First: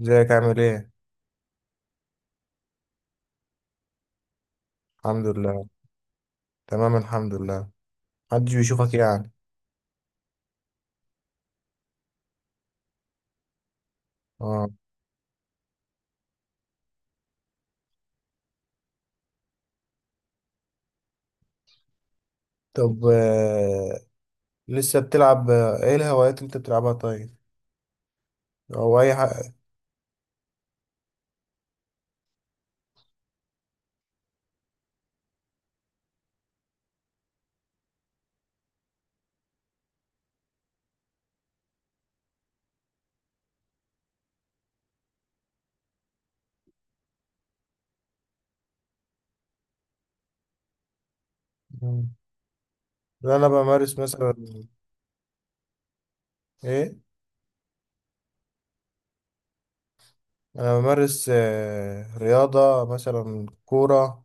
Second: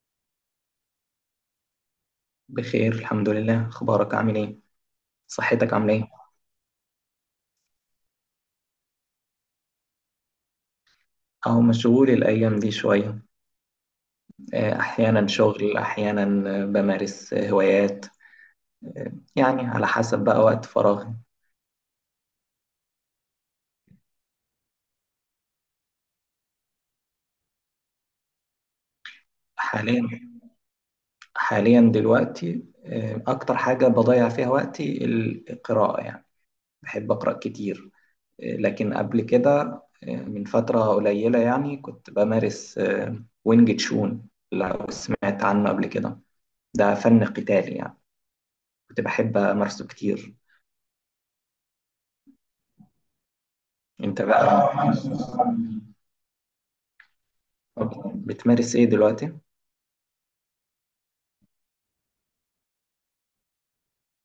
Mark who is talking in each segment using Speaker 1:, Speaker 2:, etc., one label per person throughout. Speaker 1: ازيك عامل ايه؟
Speaker 2: بخير الحمد لله. اخبارك عامل ايه؟
Speaker 1: الحمد لله.
Speaker 2: صحتك عامله ايه؟
Speaker 1: تمام الحمد لله. محدش بيشوفك يعني.
Speaker 2: اهو مشغول الايام دي شويه.
Speaker 1: اه.
Speaker 2: احيانا شغل احيانا. بمارس هوايات، يعني على حسب بقى وقت فراغي.
Speaker 1: طب، لسه بتلعب ايه الهوايات اللي انت بتلعبها طيب؟ او اي حاجة.
Speaker 2: حاليا حاليا دلوقتي اكتر حاجه بضيع فيها وقتي القراءه يعني. بحب اقرا كتير. لكن قبل كده، من فتره قليله يعني كنت بمارس وينج تشون. لو سمعت عنه قبل كده، ده فن قتالي يعني. كنت بحب امارسه كتير.
Speaker 1: مم. لا، انا بمارس
Speaker 2: انت
Speaker 1: مثلا.
Speaker 2: بقى؟
Speaker 1: ايه؟
Speaker 2: أوكي. بتمارس ايه دلوقتي؟
Speaker 1: انا بمارس رياضة مثلا كورة،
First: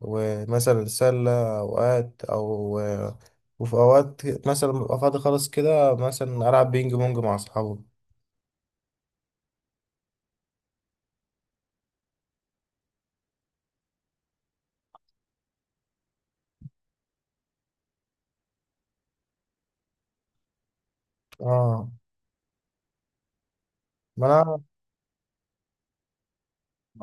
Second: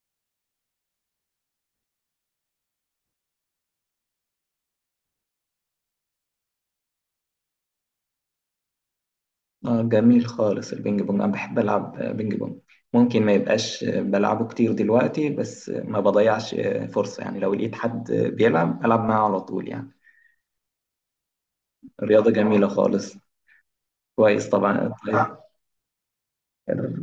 Speaker 1: ومثلا سلة اوقات او وفي اوقات مثلا ببقى فاضي خالص كده مثلا العب بينج بونج مع اصحابي.
Speaker 2: اه، جميل خالص. البينج بونج، انا بحب العب بينج بونج. ممكن ما يبقاش بلعبه كتير دلوقتي بس ما بضيعش فرصة، يعني لو لقيت حد بيلعب العب معاه على طول يعني.
Speaker 1: اه.
Speaker 2: رياضة جميلة خالص. كويس
Speaker 1: ما
Speaker 2: طبعا. طيب،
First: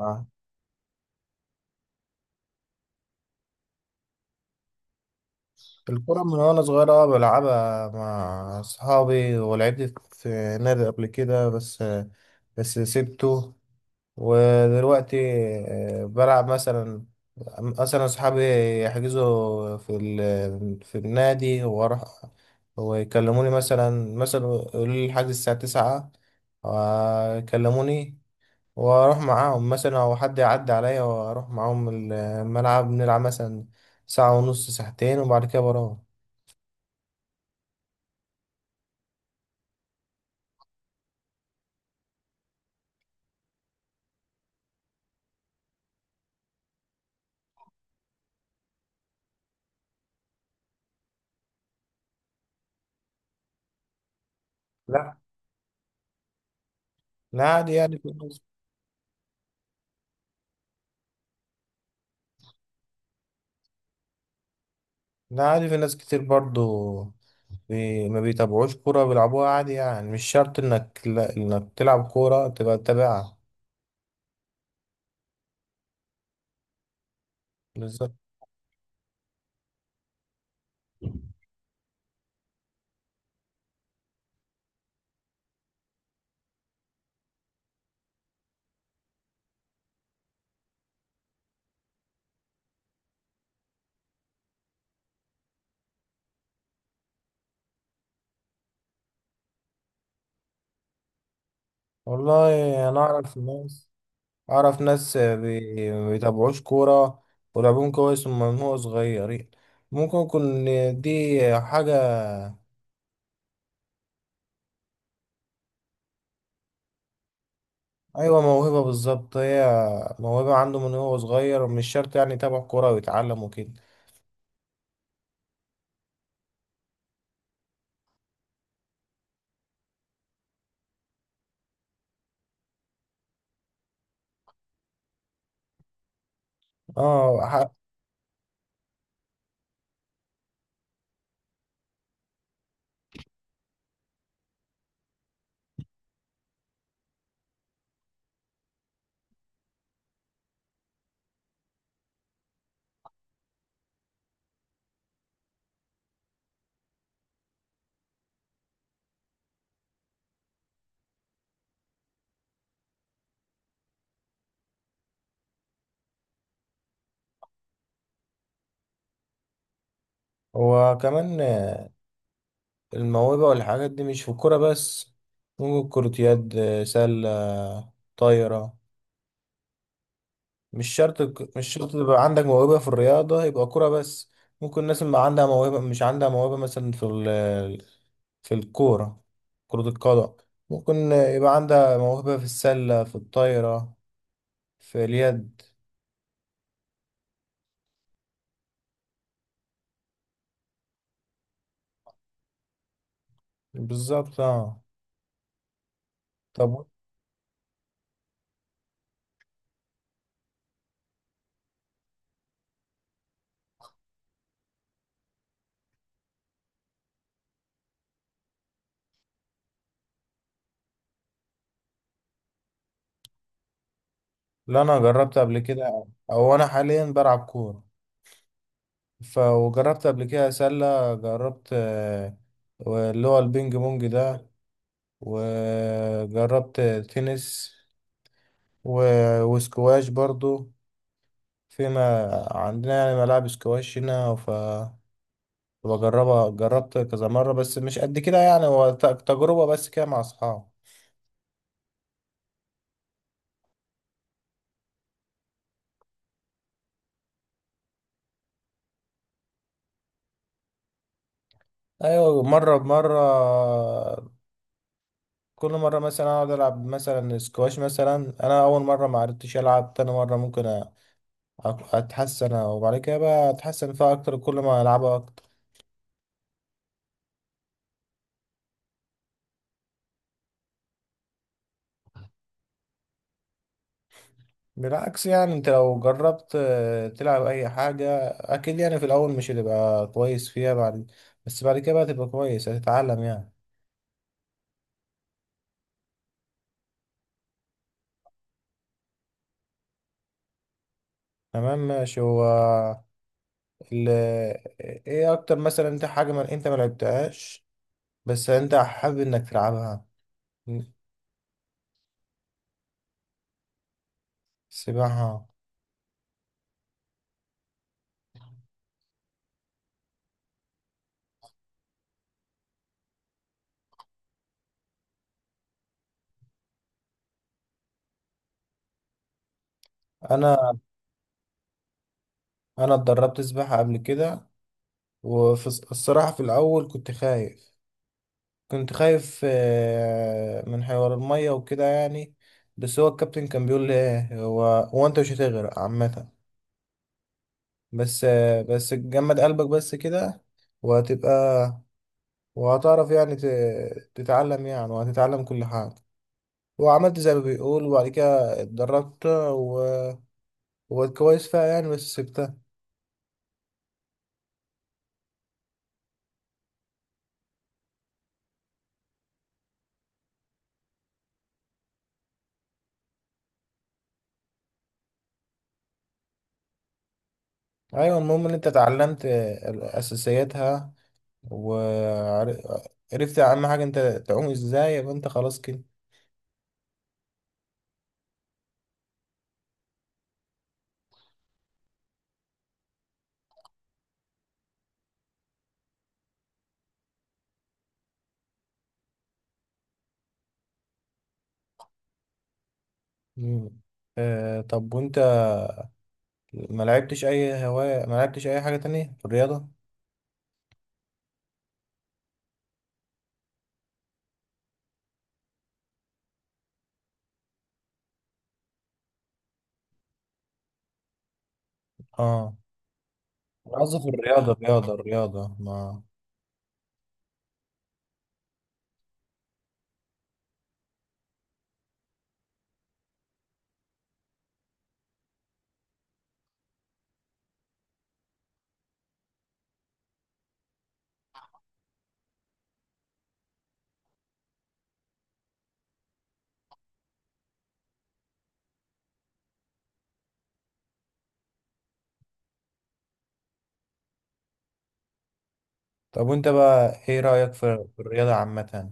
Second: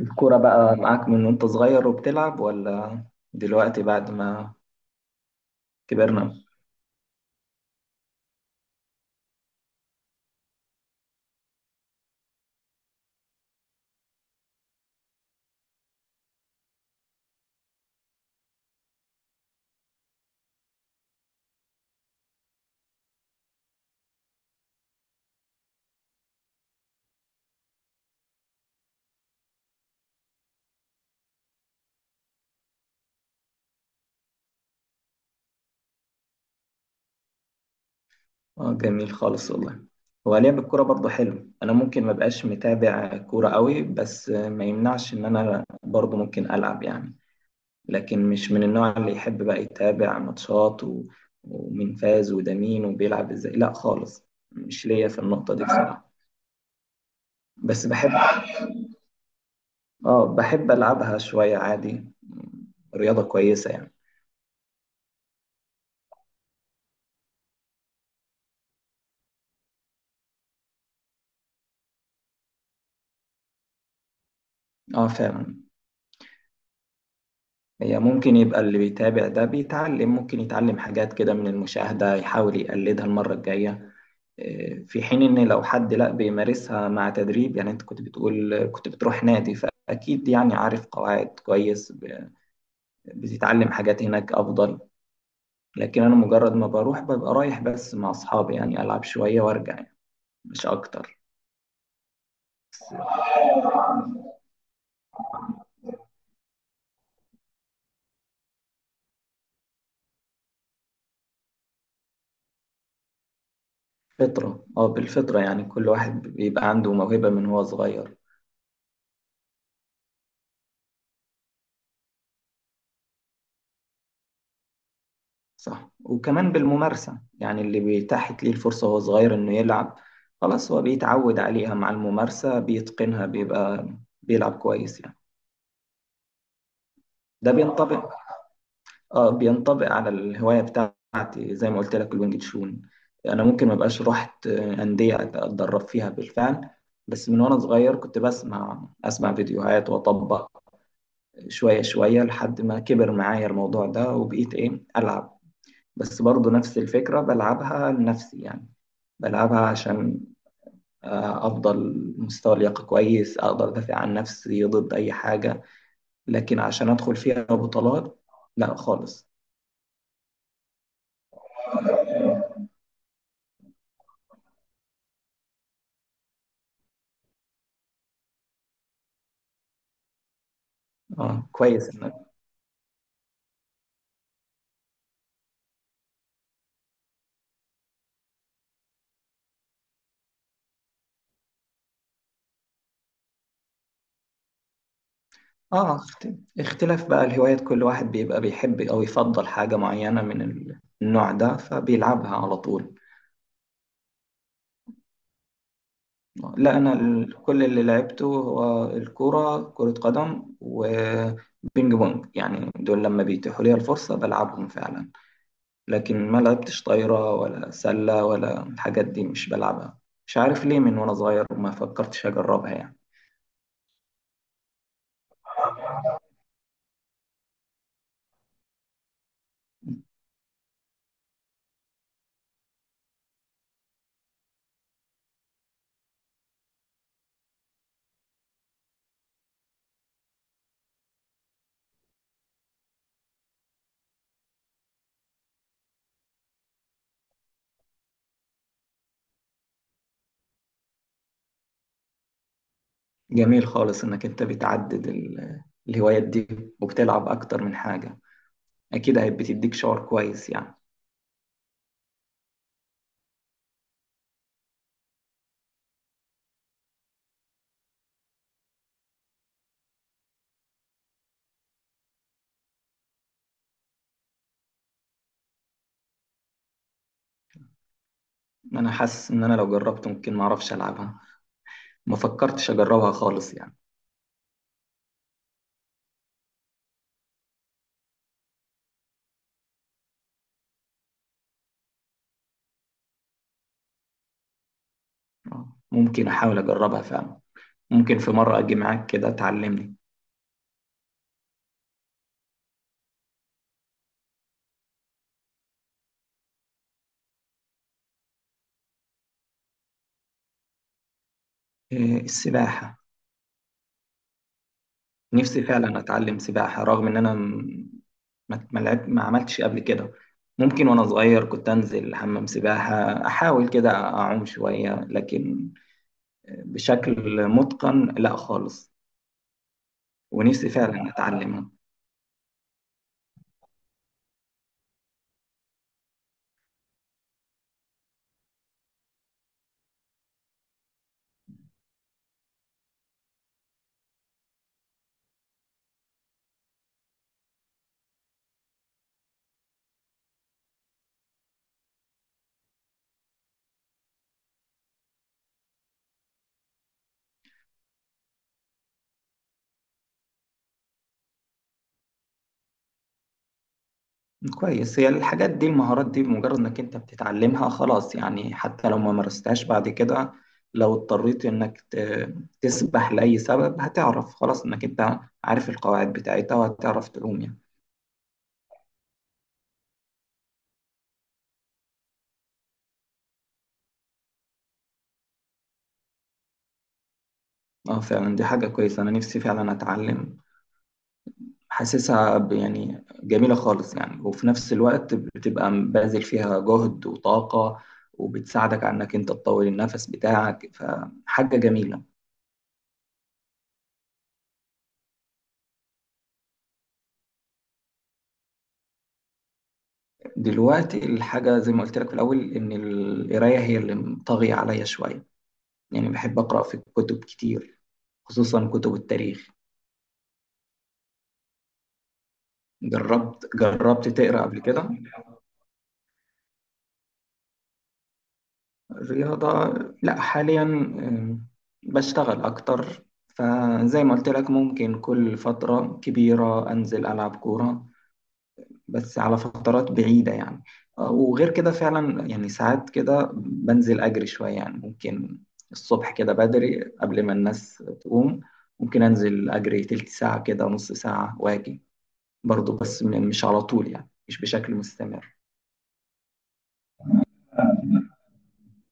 Speaker 1: انا
Speaker 2: بقى معاك من وانت صغير وبتلعب، ولا دلوقتي بعد ما
Speaker 1: الكرة من
Speaker 2: كبرنا؟
Speaker 1: وأنا صغير بلعبها مع أصحابي ولعبت في نادي قبل كده، بس سبته. ودلوقتي بلعب مثلا أصحابي يحجزوا في النادي وأروح، ويكلموني، مثلا يقولوا لي الحجز الساعة تسعة، يكلموني وأروح معاهم، مثلا أو حد يعدي عليا وأروح معاهم الملعب نلعب مثلا ساعة ونص، ساعتين، وبعد كده بروح.
Speaker 2: اه، جميل خالص والله. هو لعب الكورة برضه حلو. انا ممكن ما بقاش متابع كورة قوي، بس ما يمنعش ان انا برضه ممكن العب يعني. لكن مش من النوع اللي يحب بقى يتابع ماتشات و... ومين فاز وده مين وبيلعب ازاي، لا خالص. مش ليا
Speaker 1: لا،
Speaker 2: في النقطة دي بصراحة.
Speaker 1: لا عادي
Speaker 2: بس
Speaker 1: يعني في
Speaker 2: بحب.
Speaker 1: ناس.
Speaker 2: اه بحب العبها شوية، عادي. رياضة كويسة يعني.
Speaker 1: لا عادي في ناس كتير برضو ما بيتابعوش كورة بيلعبوها عادي يعني، مش شرط انك لا... انك تلعب كورة تبقى تتابعها.
Speaker 2: اه فعلا. هي
Speaker 1: بالظبط.
Speaker 2: ممكن يبقى اللي بيتابع ده بيتعلم، ممكن يتعلم حاجات كده من المشاهدة، يحاول يقلدها المرة الجاية. في حين ان لو حد لا بيمارسها مع تدريب يعني، انت كنت بتقول كنت بتروح نادي، فاكيد يعني عارف قواعد كويس. بتتعلم حاجات هناك افضل. لكن انا مجرد ما بروح ببقى رايح بس مع اصحابي يعني، العب شوية وارجع يعني، مش اكتر.
Speaker 1: والله انا اعرف ناس ما بيتابعوش كورة ولعبهم كويس من هو صغيرين. ممكن يكون دي حاجة.
Speaker 2: فطرة. اه، بالفطرة يعني، كل واحد بيبقى عنده موهبة من هو صغير.
Speaker 1: أيوة موهبة بالظبط هي، موهبة عنده من هو صغير ومش شرط يعني يتابع كورة ويتعلم وكده.
Speaker 2: صح. وكمان بالممارسة يعني، اللي بيتاحت ليه الفرصة وهو صغير انه يلعب خلاص هو بيتعود عليها، مع الممارسة بيتقنها، بيبقى بيلعب كويس يعني.
Speaker 1: اه.
Speaker 2: ده بينطبق. اه بينطبق على الهوايه بتاعتي زي ما قلت لك، الوينج تشون. انا ممكن ما بقاش رحت انديه اتدرب فيها بالفعل، بس من وانا صغير كنت بسمع فيديوهات واطبق شويه شويه، لحد ما كبر معايا الموضوع ده وبقيت ايه العب. بس برضه نفس الفكره، بلعبها لنفسي يعني. بلعبها عشان افضل مستوى لياقه كويس اقدر ادافع عن نفسي ضد اي حاجه. لكن عشان ادخل فيها بطولات، لا خالص.
Speaker 1: وكمان الموهبة والحاجات دي مش في الكورة بس، ممكن كرة يد، سلة، طايرة.
Speaker 2: اه،
Speaker 1: مش
Speaker 2: كويس.
Speaker 1: شرط تبقى عندك موهبة في الرياضة يبقى كورة بس، ممكن الناس اللي عندها موهبة، مش عندها موهبة مثلا في الكورة كرة القدم، ممكن يبقى عندها موهبة في السلة، في الطايرة، في اليد.
Speaker 2: اه اخت- اختلاف بقى الهوايات، كل واحد بيبقى بيحب او يفضل حاجة معينة من النوع ده، فبيلعبها على طول.
Speaker 1: بالظبط اه.
Speaker 2: لا،
Speaker 1: طب،
Speaker 2: انا كل اللي لعبته هو كرة قدم وبينج بونج يعني. دول لما بيتيحوا لي الفرصة بلعبهم فعلا. لكن ما لعبتش طايرة ولا سلة ولا الحاجات دي، مش بلعبها. مش عارف ليه، من وانا صغير وما فكرتش اجربها يعني.
Speaker 1: لا أنا جربت قبل كده، أو أنا حاليا بلعب كورة ف وجربت قبل كده سلة، جربت اللي هو البينج بونج ده، وجربت تنس وسكواش برضو، فيما عندنا يعني ملاعب سكواش هنا ف بجربها جربت كذا مرة، بس مش قد كده يعني، هو تجربة بس كده مع أصحابي.
Speaker 2: جميل خالص انك انت بتعدد الهوايات دي، وبتلعب اكتر من حاجة. اكيد هي بتديك شعور كويس يعني.
Speaker 1: أيوة مرة بمرة، كل مرة مثلا أقعد ألعب مثلا سكواش، مثلا أنا أول مرة معرفتش ألعب، تاني مرة ممكن اتحسن، وبعد كده بقى اتحسن فيها اكتر كل ما العبها اكتر.
Speaker 2: انا حاسس ان انا لو جربت ممكن ما اعرفش العبها. ما فكرتش اجربها خالص يعني.
Speaker 1: بالعكس يعني انت لو جربت تلعب اي حاجة اكيد يعني في الاول مش هتبقى كويس فيها، بعد بس بعد كده بقى تبقى كويس، هتتعلم يعني.
Speaker 2: ممكن احاول اجربها فعلا. ممكن في مره اجي معاك كده تعلمني.
Speaker 1: تمام ماشي. هو ال... ايه اكتر مثلا انت حاجة ما انت ما لعبتهاش بس انت حابب انك تلعبها؟
Speaker 2: إيه، السباحه.
Speaker 1: سباحة.
Speaker 2: نفسي فعلا اتعلم سباحه. رغم ان انا ما عملتش قبل كده. ممكن وانا صغير كنت انزل حمام سباحه احاول كده اعوم شويه، لكن بشكل متقن لا خالص. ونفسي
Speaker 1: انا
Speaker 2: فعلا اتعلمها.
Speaker 1: انا اتدربت سباحة قبل كده، وفي الصراحة في الاول كنت خايف من حوار المية وكده يعني. بس هو الكابتن كان بيقول لي ايه، هو هو انت مش هتغرق عامة، بس جمد قلبك بس كده، وهتبقى وهتعرف يعني تتعلم يعني، وهتتعلم كل حاجة. وعملت زي ما بيقول، وبعد كده اتدربت وبقيت كويس فيها يعني، بس سبتها.
Speaker 2: كويس. هي الحاجات دي المهارات دي بمجرد انك انت بتتعلمها خلاص يعني، حتى لو ما مارستهاش بعد كده، لو اضطريت انك تسبح لأي سبب هتعرف خلاص انك انت عارف القواعد بتاعتها، وهتعرف تعوم يعني.
Speaker 1: ايوه، المهم ان انت اتعلمت اساسياتها، وعرفت اهم حاجة انت تعوم ازاي، يبقى انت خلاص كده.
Speaker 2: اه فعلا، دي حاجة كويسة. انا نفسي فعلا اتعلم. حاسسها يعني جميلة خالص يعني، وفي نفس الوقت بتبقى باذل فيها جهد وطاقة، وبتساعدك على انك انت تطول النفس بتاعك، فحاجة جميلة.
Speaker 1: مم. طب، وانت ما لعبتش اي هواية، ما لعبتش اي حاجة تانية في الرياضة؟
Speaker 2: دلوقتي الحاجة زي ما قلت لك في الأول، إن القراية هي اللي طاغية عليا شوية يعني. بحب أقرأ في كتب كتير، خصوصا كتب التاريخ.
Speaker 1: اه.
Speaker 2: جربت
Speaker 1: أنا قصدي في
Speaker 2: جربت تقرأ
Speaker 1: الرياضة،
Speaker 2: قبل كده؟
Speaker 1: الرياضة ما.
Speaker 2: الرياضة؟ لا، حاليا بشتغل أكتر. فزي ما قلت لك ممكن كل فترة كبيرة أنزل ألعب كورة، بس على فترات بعيدة يعني. وغير كده فعلا يعني، ساعات كده بنزل أجري شوية يعني. ممكن الصبح كده بدري قبل ما الناس تقوم، ممكن أنزل أجري تلت ساعة كده، نص ساعة، وأجي. برضه بس مش على طول يعني، مش بشكل مستمر.
Speaker 1: طب، وانت بقى ايه رأيك في الرياضة عامة؟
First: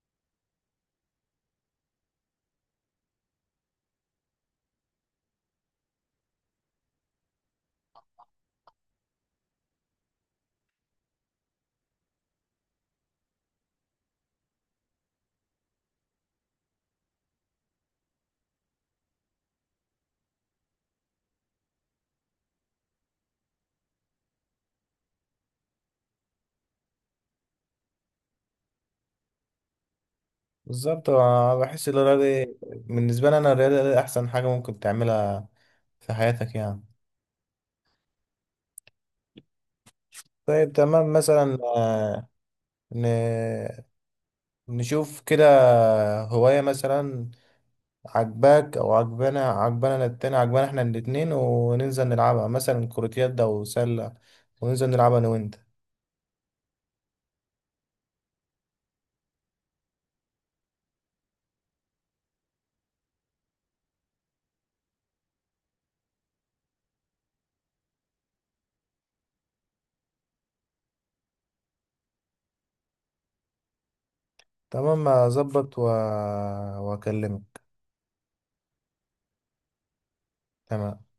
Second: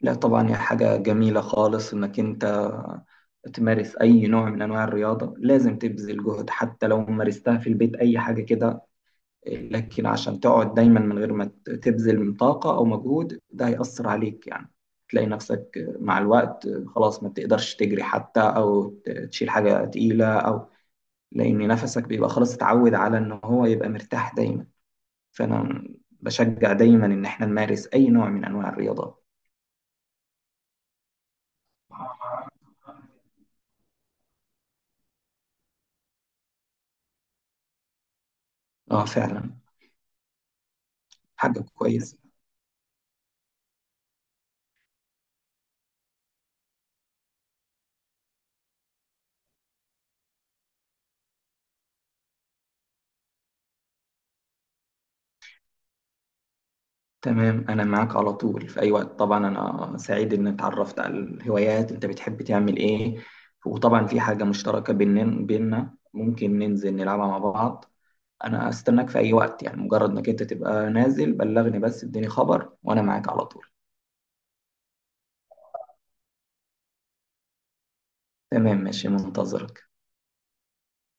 Speaker 2: لا طبعا، هي حاجة جميلة خالص إنك أنت تمارس أي نوع من أنواع الرياضة. لازم تبذل جهد حتى لو مارستها في البيت، أي حاجة كده. لكن عشان تقعد دايما من غير ما تبذل من طاقة أو مجهود، ده هيأثر عليك يعني. تلاقي نفسك مع الوقت خلاص ما بتقدرش تجري حتى، أو تشيل حاجة تقيلة أو. لأن نفسك بيبقى خلاص اتعود على إن هو يبقى مرتاح دايما. فأنا بشجع دايما إن إحنا نمارس أي نوع من أنواع الرياضة.
Speaker 1: بالظبط أنا بحس بالنسبة لي انا الرياضة دي احسن حاجة ممكن تعملها في حياتك يعني.
Speaker 2: اه فعلا،
Speaker 1: طيب تمام مثلا
Speaker 2: حاجة كويسة.
Speaker 1: ن... نشوف كده، هواية مثلا عجباك او عجبنا أنا التاني، عجبنا احنا الاتنين، وننزل نلعبها مثلا كرة يد او سلة، وننزل نلعبها انا وانت.
Speaker 2: تمام، أنا معاك على طول في أي وقت طبعا. أنا سعيد إن اتعرفت على الهوايات أنت بتحب تعمل إيه. وطبعا في حاجة مشتركة بيننا ممكن ننزل نلعبها مع بعض. أنا أستناك في أي وقت يعني، مجرد إنك أنت تبقى نازل بلغني، بس اديني خبر وأنا معاك على طول.
Speaker 1: تمام، اظبط واكلمك.
Speaker 2: تمام ماشي، منتظرك.
Speaker 1: تمام.